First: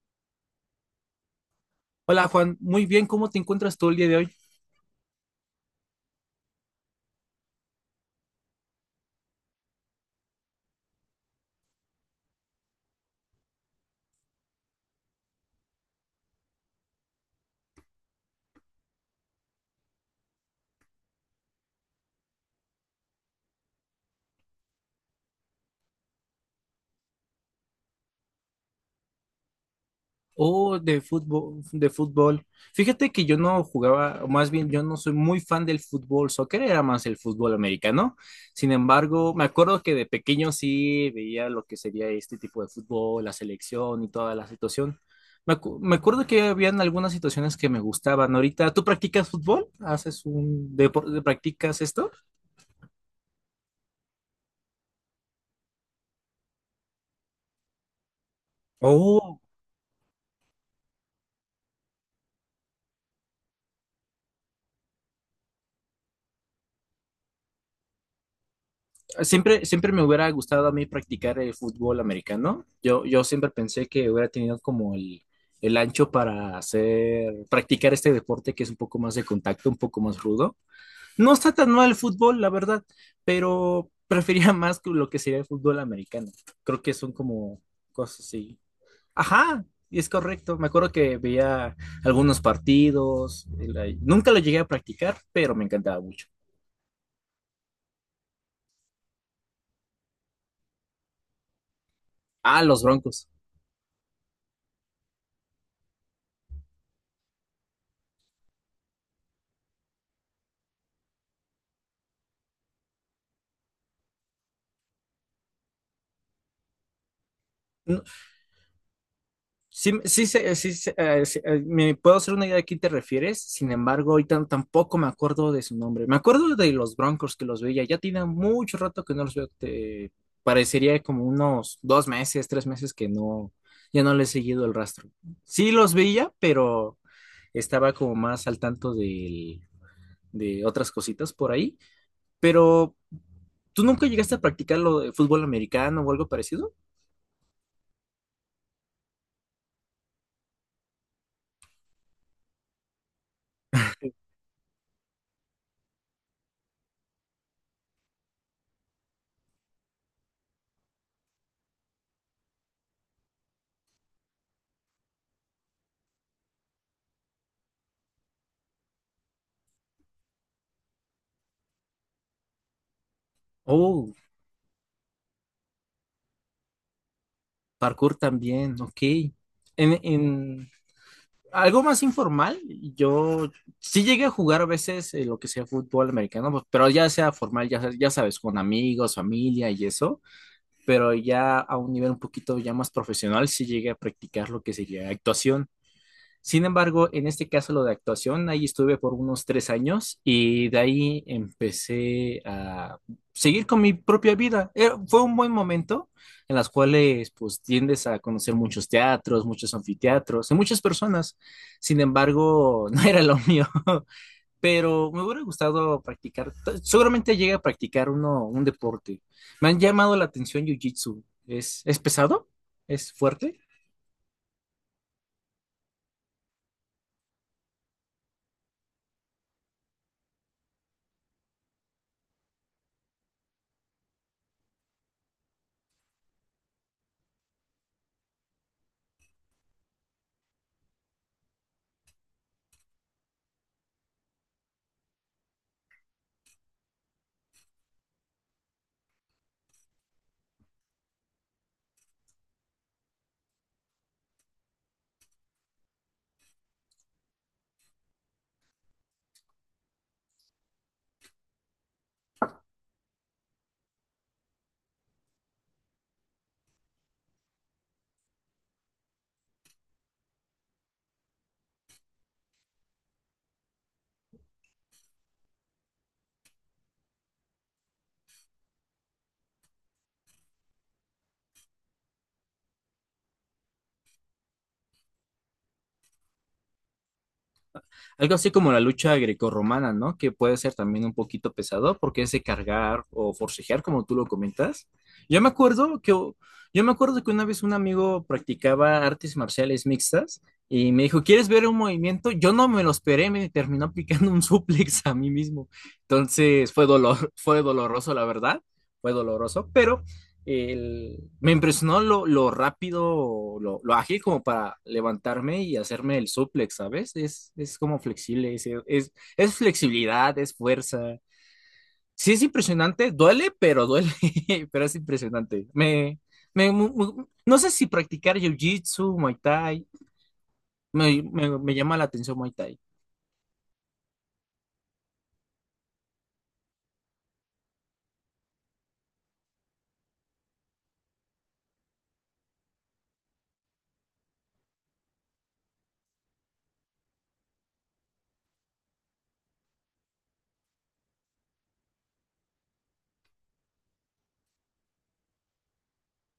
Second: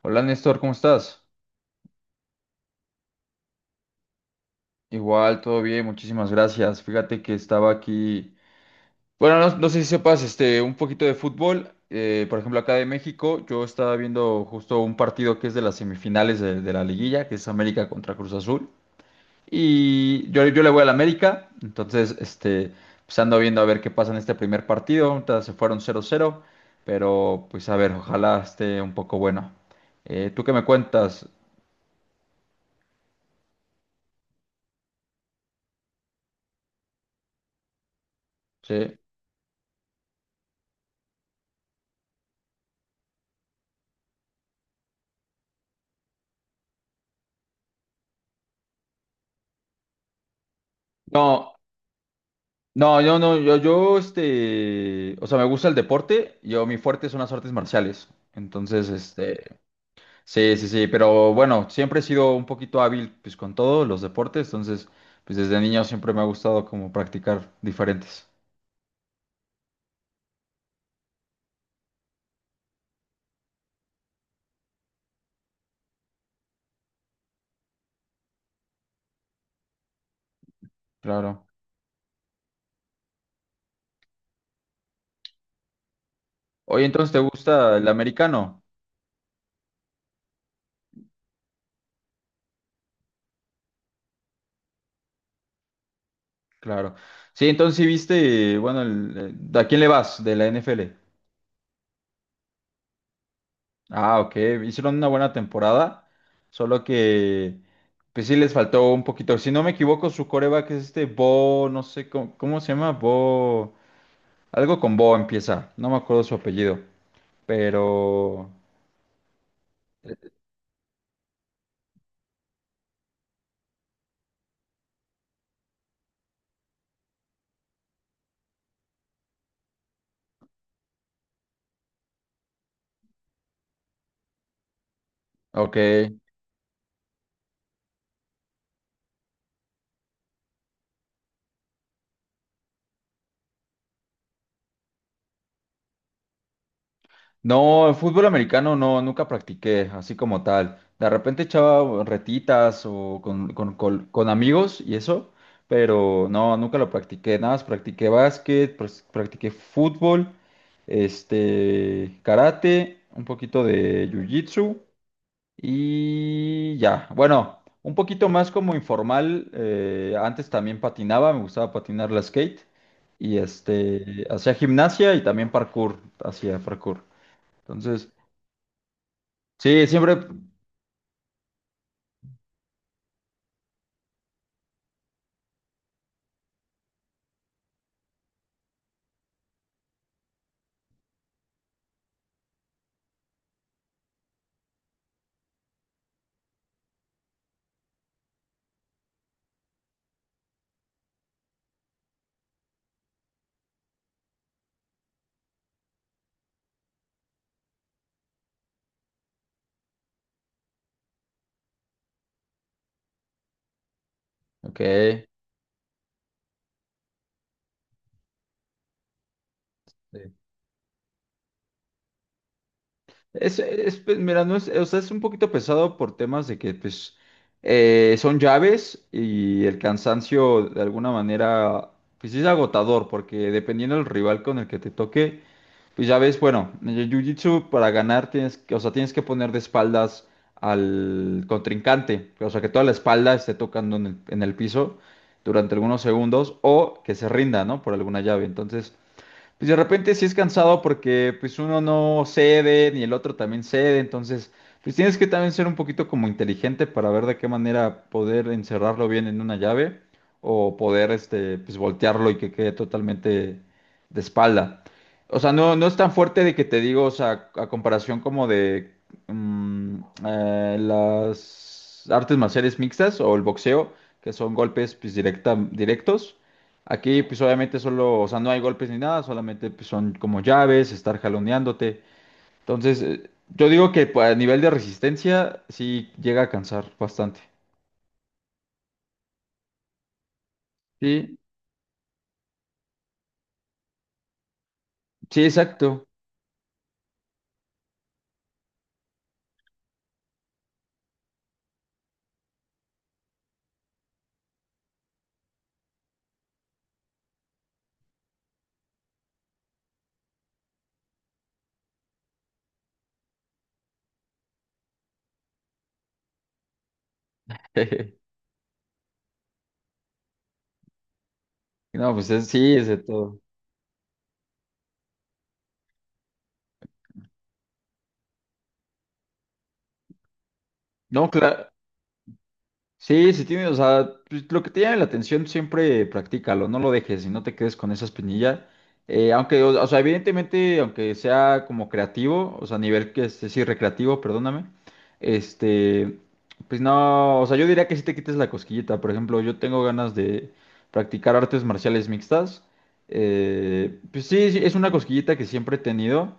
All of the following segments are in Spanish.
Hola Néstor, ¿cómo estás? Hola Juan, muy bien, ¿cómo te encuentras tú el día de hoy? Igual, todo bien, muchísimas gracias. Fíjate que estaba aquí. Bueno, no, no sé si sepas, un poquito de fútbol. Por ejemplo, acá de México, yo estaba viendo justo un partido que es de las semifinales de la liguilla, que es América contra Cruz Azul. Y yo le voy al América, entonces, pues ando viendo a ver qué pasa en este primer partido. Ahorita se fueron 0-0, pero pues a ver, ojalá esté un poco bueno. ¿tú qué me Oh, de cuentas? fútbol, de fútbol. Fíjate que yo no jugaba, o más bien yo no soy muy fan del fútbol soccer, era más el fútbol americano. Sin Sí. embargo, me acuerdo que de pequeño sí veía lo que sería este tipo de fútbol, la selección y toda la situación. Me acuerdo que habían algunas situaciones que me gustaban. Ahorita, ¿tú practicas fútbol? ¿Haces un deporte? No. ¿Practicas esto? No, yo no, o sea, me gusta el deporte, yo, mi fuerte son las artes marciales, entonces, Oh, sí, sí, sí, pero bueno, siempre he sido un poquito hábil, pues, con todos los deportes, entonces, pues, desde niño siempre me ha gustado como practicar diferentes, Siempre me hubiera gustado a mí practicar el fútbol americano. Yo siempre pensé que hubiera tenido como el ancho para hacer, practicar este deporte que es un poco más de contacto, un poco más rudo. No claro. está tan mal el fútbol, la verdad, pero prefería más que lo que sería el fútbol americano. Creo Oye, que son entonces, ¿te como gusta el cosas así. americano? Ajá, y es correcto. Me acuerdo que veía algunos partidos. Nunca lo llegué a practicar, pero me encantaba mucho. Claro. Sí, entonces, sí viste, bueno, ¿a quién le vas de la NFL? Ah, los Broncos. Ah, ok. Hicieron una buena temporada, solo que pues sí les faltó un poquito. Si no me equivoco, su coreback es este Bo, no sé cómo se llama, Bo, algo con Bo empieza, no me acuerdo su apellido, pero Sí, sí, me puedo hacer una idea de quién te refieres. Sin embargo, ahorita no, tampoco me acuerdo de su nombre. Me acuerdo de los Broncos que los veía, ya tiene mucho rato que no los veo, parecería como unos 2 meses, 3 meses que no, ya no le he seguido el rastro. Sí ok. los veía, pero estaba como más al tanto de otras cositas por ahí, pero ¿tú nunca llegaste a practicar lo de fútbol americano o algo parecido? No, fútbol americano no, nunca practiqué así como tal. De repente echaba retitas o con amigos y eso, pero no, nunca lo practiqué. Nada más practiqué básquet, practiqué fútbol, karate, un poquito de jiu-jitsu y ya. Bueno, un poquito más como informal. Antes también patinaba, me gustaba patinar la skate y Oh, hacía gimnasia y también parkour, hacía parkour. Entonces… parkour también, ok. Sí, En, siempre. en, algo más informal, yo sí llegué a jugar a veces lo que sea fútbol americano, pues, pero ya sea formal, ya, ya sabes, con amigos, familia y eso, pero ya a un nivel un poquito ya más profesional, sí llegué a practicar lo que sería actuación. Sin embargo, en este caso lo de actuación, ahí estuve por unos 3 años y de ahí empecé a seguir con mi propia vida. Fue un buen momento en las cuales pues tiendes a conocer muchos teatros, muchos anfiteatros y muchas personas. Sin embargo, no era lo mío, Ok. pero me hubiera gustado practicar. Seguramente llegué a practicar uno, un deporte. Me han llamado la Sí. atención Jiu-Jitsu. Es pesado? ¿Es fuerte? Pues, mira, no es, o sea, es un poquito pesado por temas de que, pues, son llaves y el cansancio de alguna manera, pues sí es agotador, porque dependiendo del rival con el que te toque, pues ya ves, bueno, en el Jiu-Jitsu para ganar tienes que, o sea, tienes que poner de espaldas al contrincante, o sea, que toda la espalda esté tocando en el piso durante algunos segundos o que se rinda, ¿no? Por alguna llave. Entonces, pues de repente sí es cansado porque pues uno no cede ni el otro también cede, entonces pues tienes que también ser un poquito como inteligente para ver de qué manera poder encerrarlo bien en una llave o poder este pues voltearlo y que quede totalmente de espalda. O sea, no, no es tan fuerte de que te digo, o sea, a comparación como de mm, las artes marciales mixtas o el boxeo, que son golpes pues, directos. Aquí, pues obviamente solo, o sea, no hay golpes ni nada, solamente pues, son como llaves, estar jaloneándote. Entonces, yo digo que pues, a nivel de resistencia sí llega a cansar bastante. Algo así como la lucha grecorromana, ¿no? Que puede ser también un Sí, poquito pesado porque es de cargar o forcejear, como tú lo comentas. Yo sí, me acuerdo exacto. que, yo me acuerdo que una vez un amigo practicaba artes marciales mixtas y me dijo, ¿quieres ver un movimiento? Yo no me lo esperé, me terminó aplicando un suplex a mí mismo. Entonces fue dolor, fue doloroso, la verdad, fue doloroso, pero me impresionó lo rápido, ágil, como para levantarme y hacerme el suplex, ¿sabes? Es como flexible, es flexibilidad, es fuerza. No, pues Sí es sí, es de impresionante, todo. duele, pero duele, pero es impresionante. Me, me, no sé si practicar jiu-jitsu, Muay Thai, No, claro. me llama la atención Muay Thai. Sí, si tienes, o sea, pues, lo que te llame la atención, siempre practícalo, no lo dejes y no te quedes con esa espinilla. Aunque, o sea, evidentemente, aunque sea como creativo, o sea, a nivel que este, sí, recreativo, perdóname, este, pues no, o sea, yo diría que sí te quites la cosquillita. Por ejemplo, yo tengo ganas de practicar artes marciales mixtas. Pues sí, sí, es una cosquillita que siempre he tenido.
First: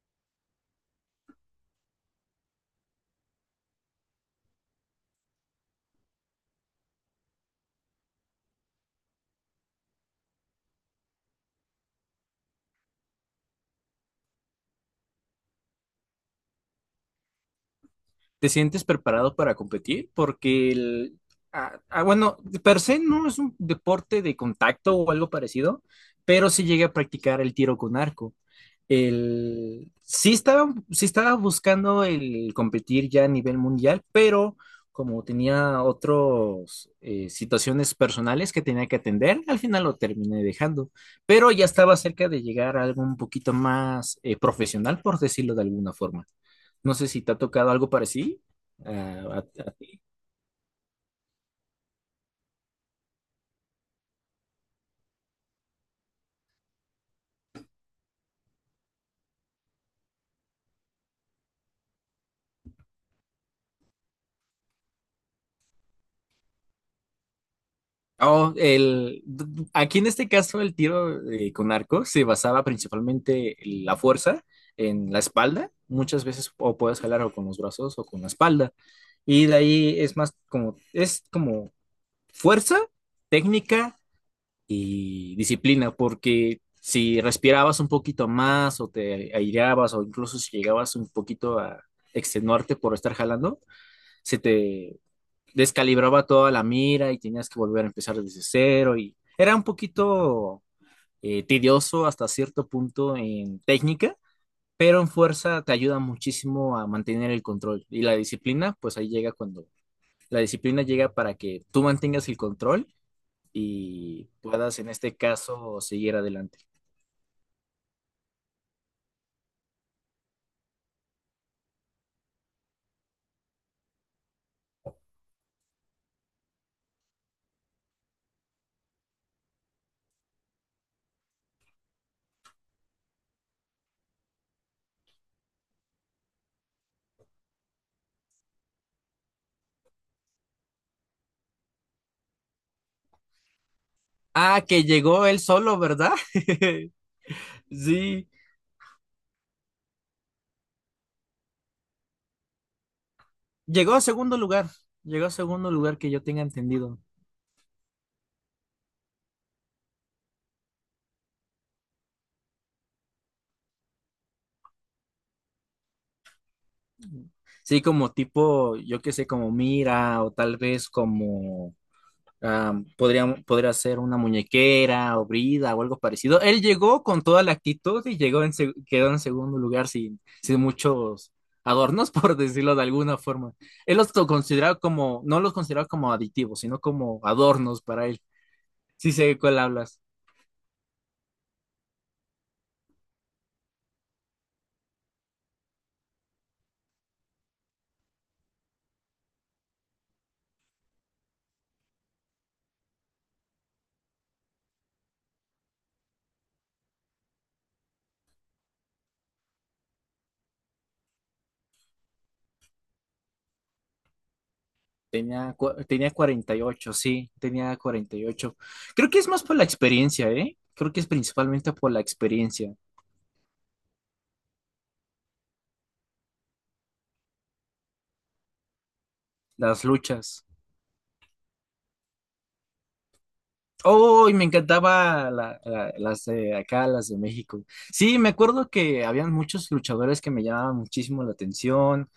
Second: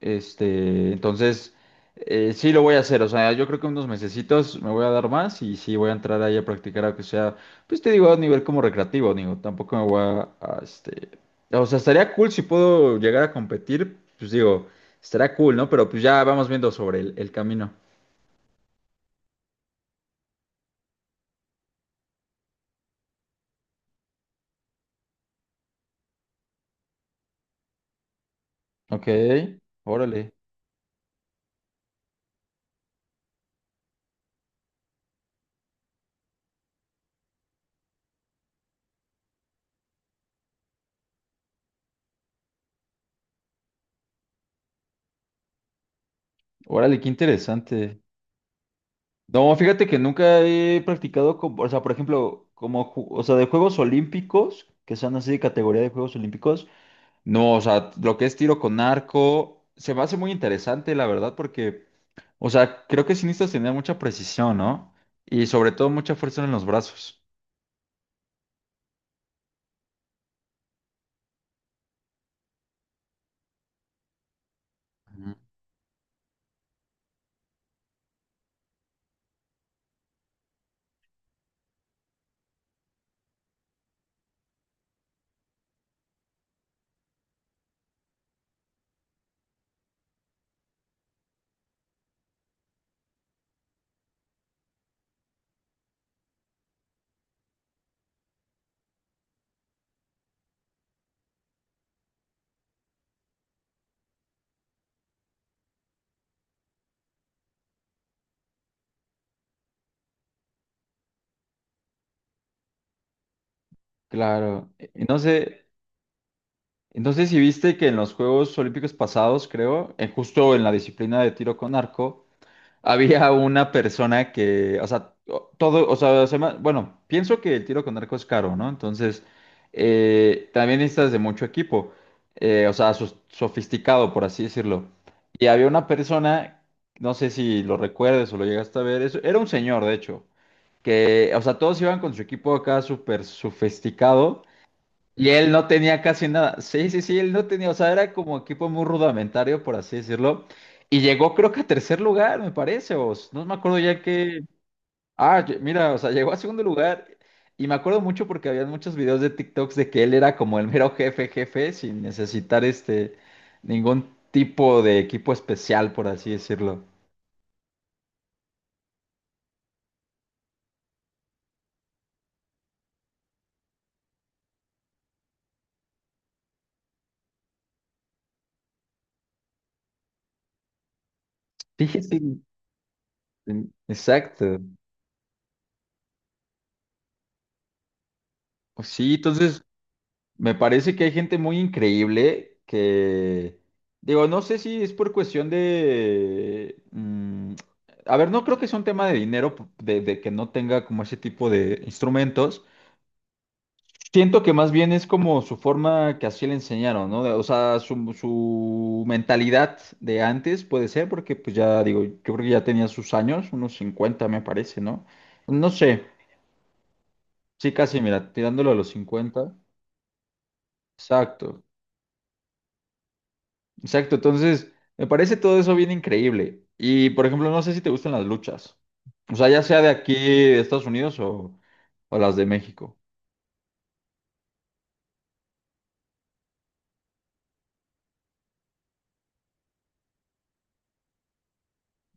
Este, entonces, sí lo voy a hacer. O sea, yo creo que unos mesecitos me voy a dar más y sí voy a entrar ahí a practicar, aunque sea, pues te digo, a nivel como recreativo, digo, tampoco me voy o sea, estaría cool si puedo llegar a competir, pues digo, estaría cool, ¿no? Pero pues ya vamos viendo sobre el camino. ¿Te sientes preparado para competir? Porque bueno, de per se no es un deporte de contacto o algo parecido, pero sí llegué a practicar el tiro con arco. Ok, órale, Sí estaba buscando el competir ya a nivel mundial, pero como tenía otras situaciones personales que tenía que atender, al final lo terminé dejando. Pero ya estaba cerca de llegar a algo un poquito más profesional, por decirlo de alguna forma. No órale, qué sé si te ha tocado algo interesante. parecido. Ah, No, fíjate que nunca he practicado, o sea, por ejemplo, como, o sea, de Juegos Olímpicos, que son así de categoría de Juegos Olímpicos. No, o sea, lo que es tiro con arco, se me hace muy interesante, la verdad, porque, o sea, creo que sí necesitas tener mucha precisión, ¿no? Y sobre todo mucha fuerza en los brazos. Oh, aquí en este caso el tiro con arco se basaba principalmente en la fuerza en la Ujú. espalda. Muchas veces o puedes jalar o con los brazos o con la espalda. Y de ahí es más como, es como fuerza, técnica y disciplina, porque si respirabas un poquito más o te aireabas o incluso si llegabas un poquito a extenuarte por estar jalando, se te descalibraba toda la mira y tenías que volver a empezar desde cero y era un poquito tedioso hasta cierto punto en técnica, pero en fuerza te ayuda muchísimo a mantener el control y la disciplina, pues ahí llega cuando la disciplina llega para que tú mantengas el control y Claro. puedas en este Entonces, caso seguir adelante. entonces si viste que en los Juegos Olímpicos pasados, creo, justo en la disciplina de tiro con arco, había una persona que, o sea, todo, o sea, bueno, pienso que el tiro con arco es caro, ¿no? Entonces, también necesitas de mucho equipo, o sea, sofisticado, por así decirlo. Y había una persona, no sé si lo recuerdes o lo llegaste a ver, eso, era un señor, de hecho, que, o sea, todos iban con su equipo acá súper sofisticado Ah, que llegó y él él no solo, tenía ¿verdad? casi nada. Sí, sí, sí, él no tenía, o sea, era Sí, como equipo muy rudimentario, por así decirlo. Y llegó creo que a tercer lugar, me parece, no me acuerdo llegó a ya segundo que… lugar, llegó a Ah, segundo mira, o lugar sea, que yo llegó a tenga segundo entendido. lugar. Y me acuerdo mucho porque había muchos videos de TikToks de que él era como el mero jefe, jefe, sin necesitar este ningún tipo de equipo especial, por así decirlo. Sí, como tipo, yo qué sé, como mira, o tal vez como podría ser una muñequera o brida o algo parecido. Él llegó con toda la actitud y llegó quedó en segundo lugar sin muchos Sí, sí, adornos, por sí, decirlo de alguna forma. Él exacto. consideraba como, no los consideraba como aditivos, sino como adornos para él. Sí Sí, sé de cuál entonces… hablas. Me parece que hay gente muy increíble que, digo, no sé si es por cuestión de… a ver, no creo que sea un tema de dinero, de que no tenga como ese tipo de instrumentos. Siento que más bien es como su forma que así le enseñaron, ¿no? O sea, su mentalidad de antes puede ser, porque pues ya digo, yo creo que ya tenía sus años, unos 50 me parece, ¿no? No sé, Tenía 48, sí, sí, tenía casi, cuarenta y mira, ocho tirándolo a los Creo que es más 50. por la experiencia, ¿eh? Creo que es Exacto. principalmente por la experiencia. Exacto, entonces me parece todo eso bien increíble. Y por ejemplo, no sé si te gustan las luchas. O sea, ya sea Las de aquí, luchas. de Estados Unidos o las de México. ¡Oh! Y me encantaba las de acá, las de México. Sí, me acuerdo que habían muchos luchadores que me llamaban muchísimo la atención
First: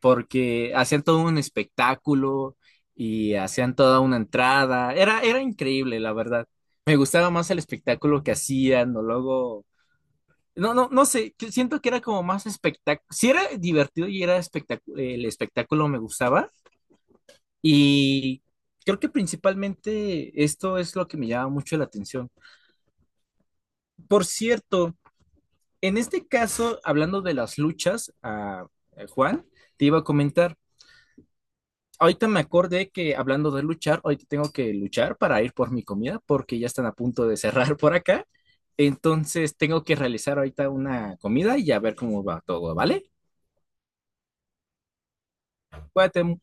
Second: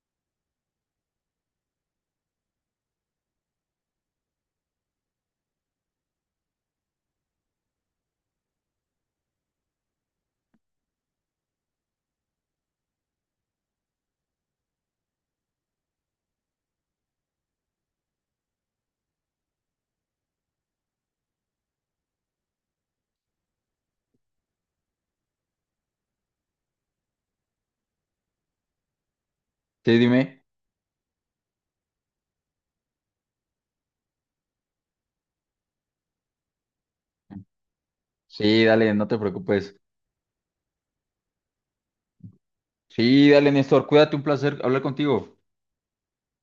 porque hacían todo un espectáculo y hacían toda una entrada. Era increíble, la verdad. Me gustaba más el espectáculo que hacían o luego... No, no, no sé, que siento que era como más espectáculo. Sí era divertido y era espectáculo, el espectáculo me gustaba. Y creo que principalmente esto es lo que me llama mucho la atención. Por cierto, en este caso, hablando de las luchas, ah, Juan, te Sí, iba a dime. comentar. Ahorita me acordé que, hablando de luchar, ahorita tengo que luchar para ir por mi comida porque ya están a punto de cerrar por acá. Sí, dale, no te Entonces preocupes. tengo que realizar ahorita una comida y a ver cómo va todo, ¿vale? Sí, dale, Néstor, cuídate, un placer hablar contigo. Cuídate,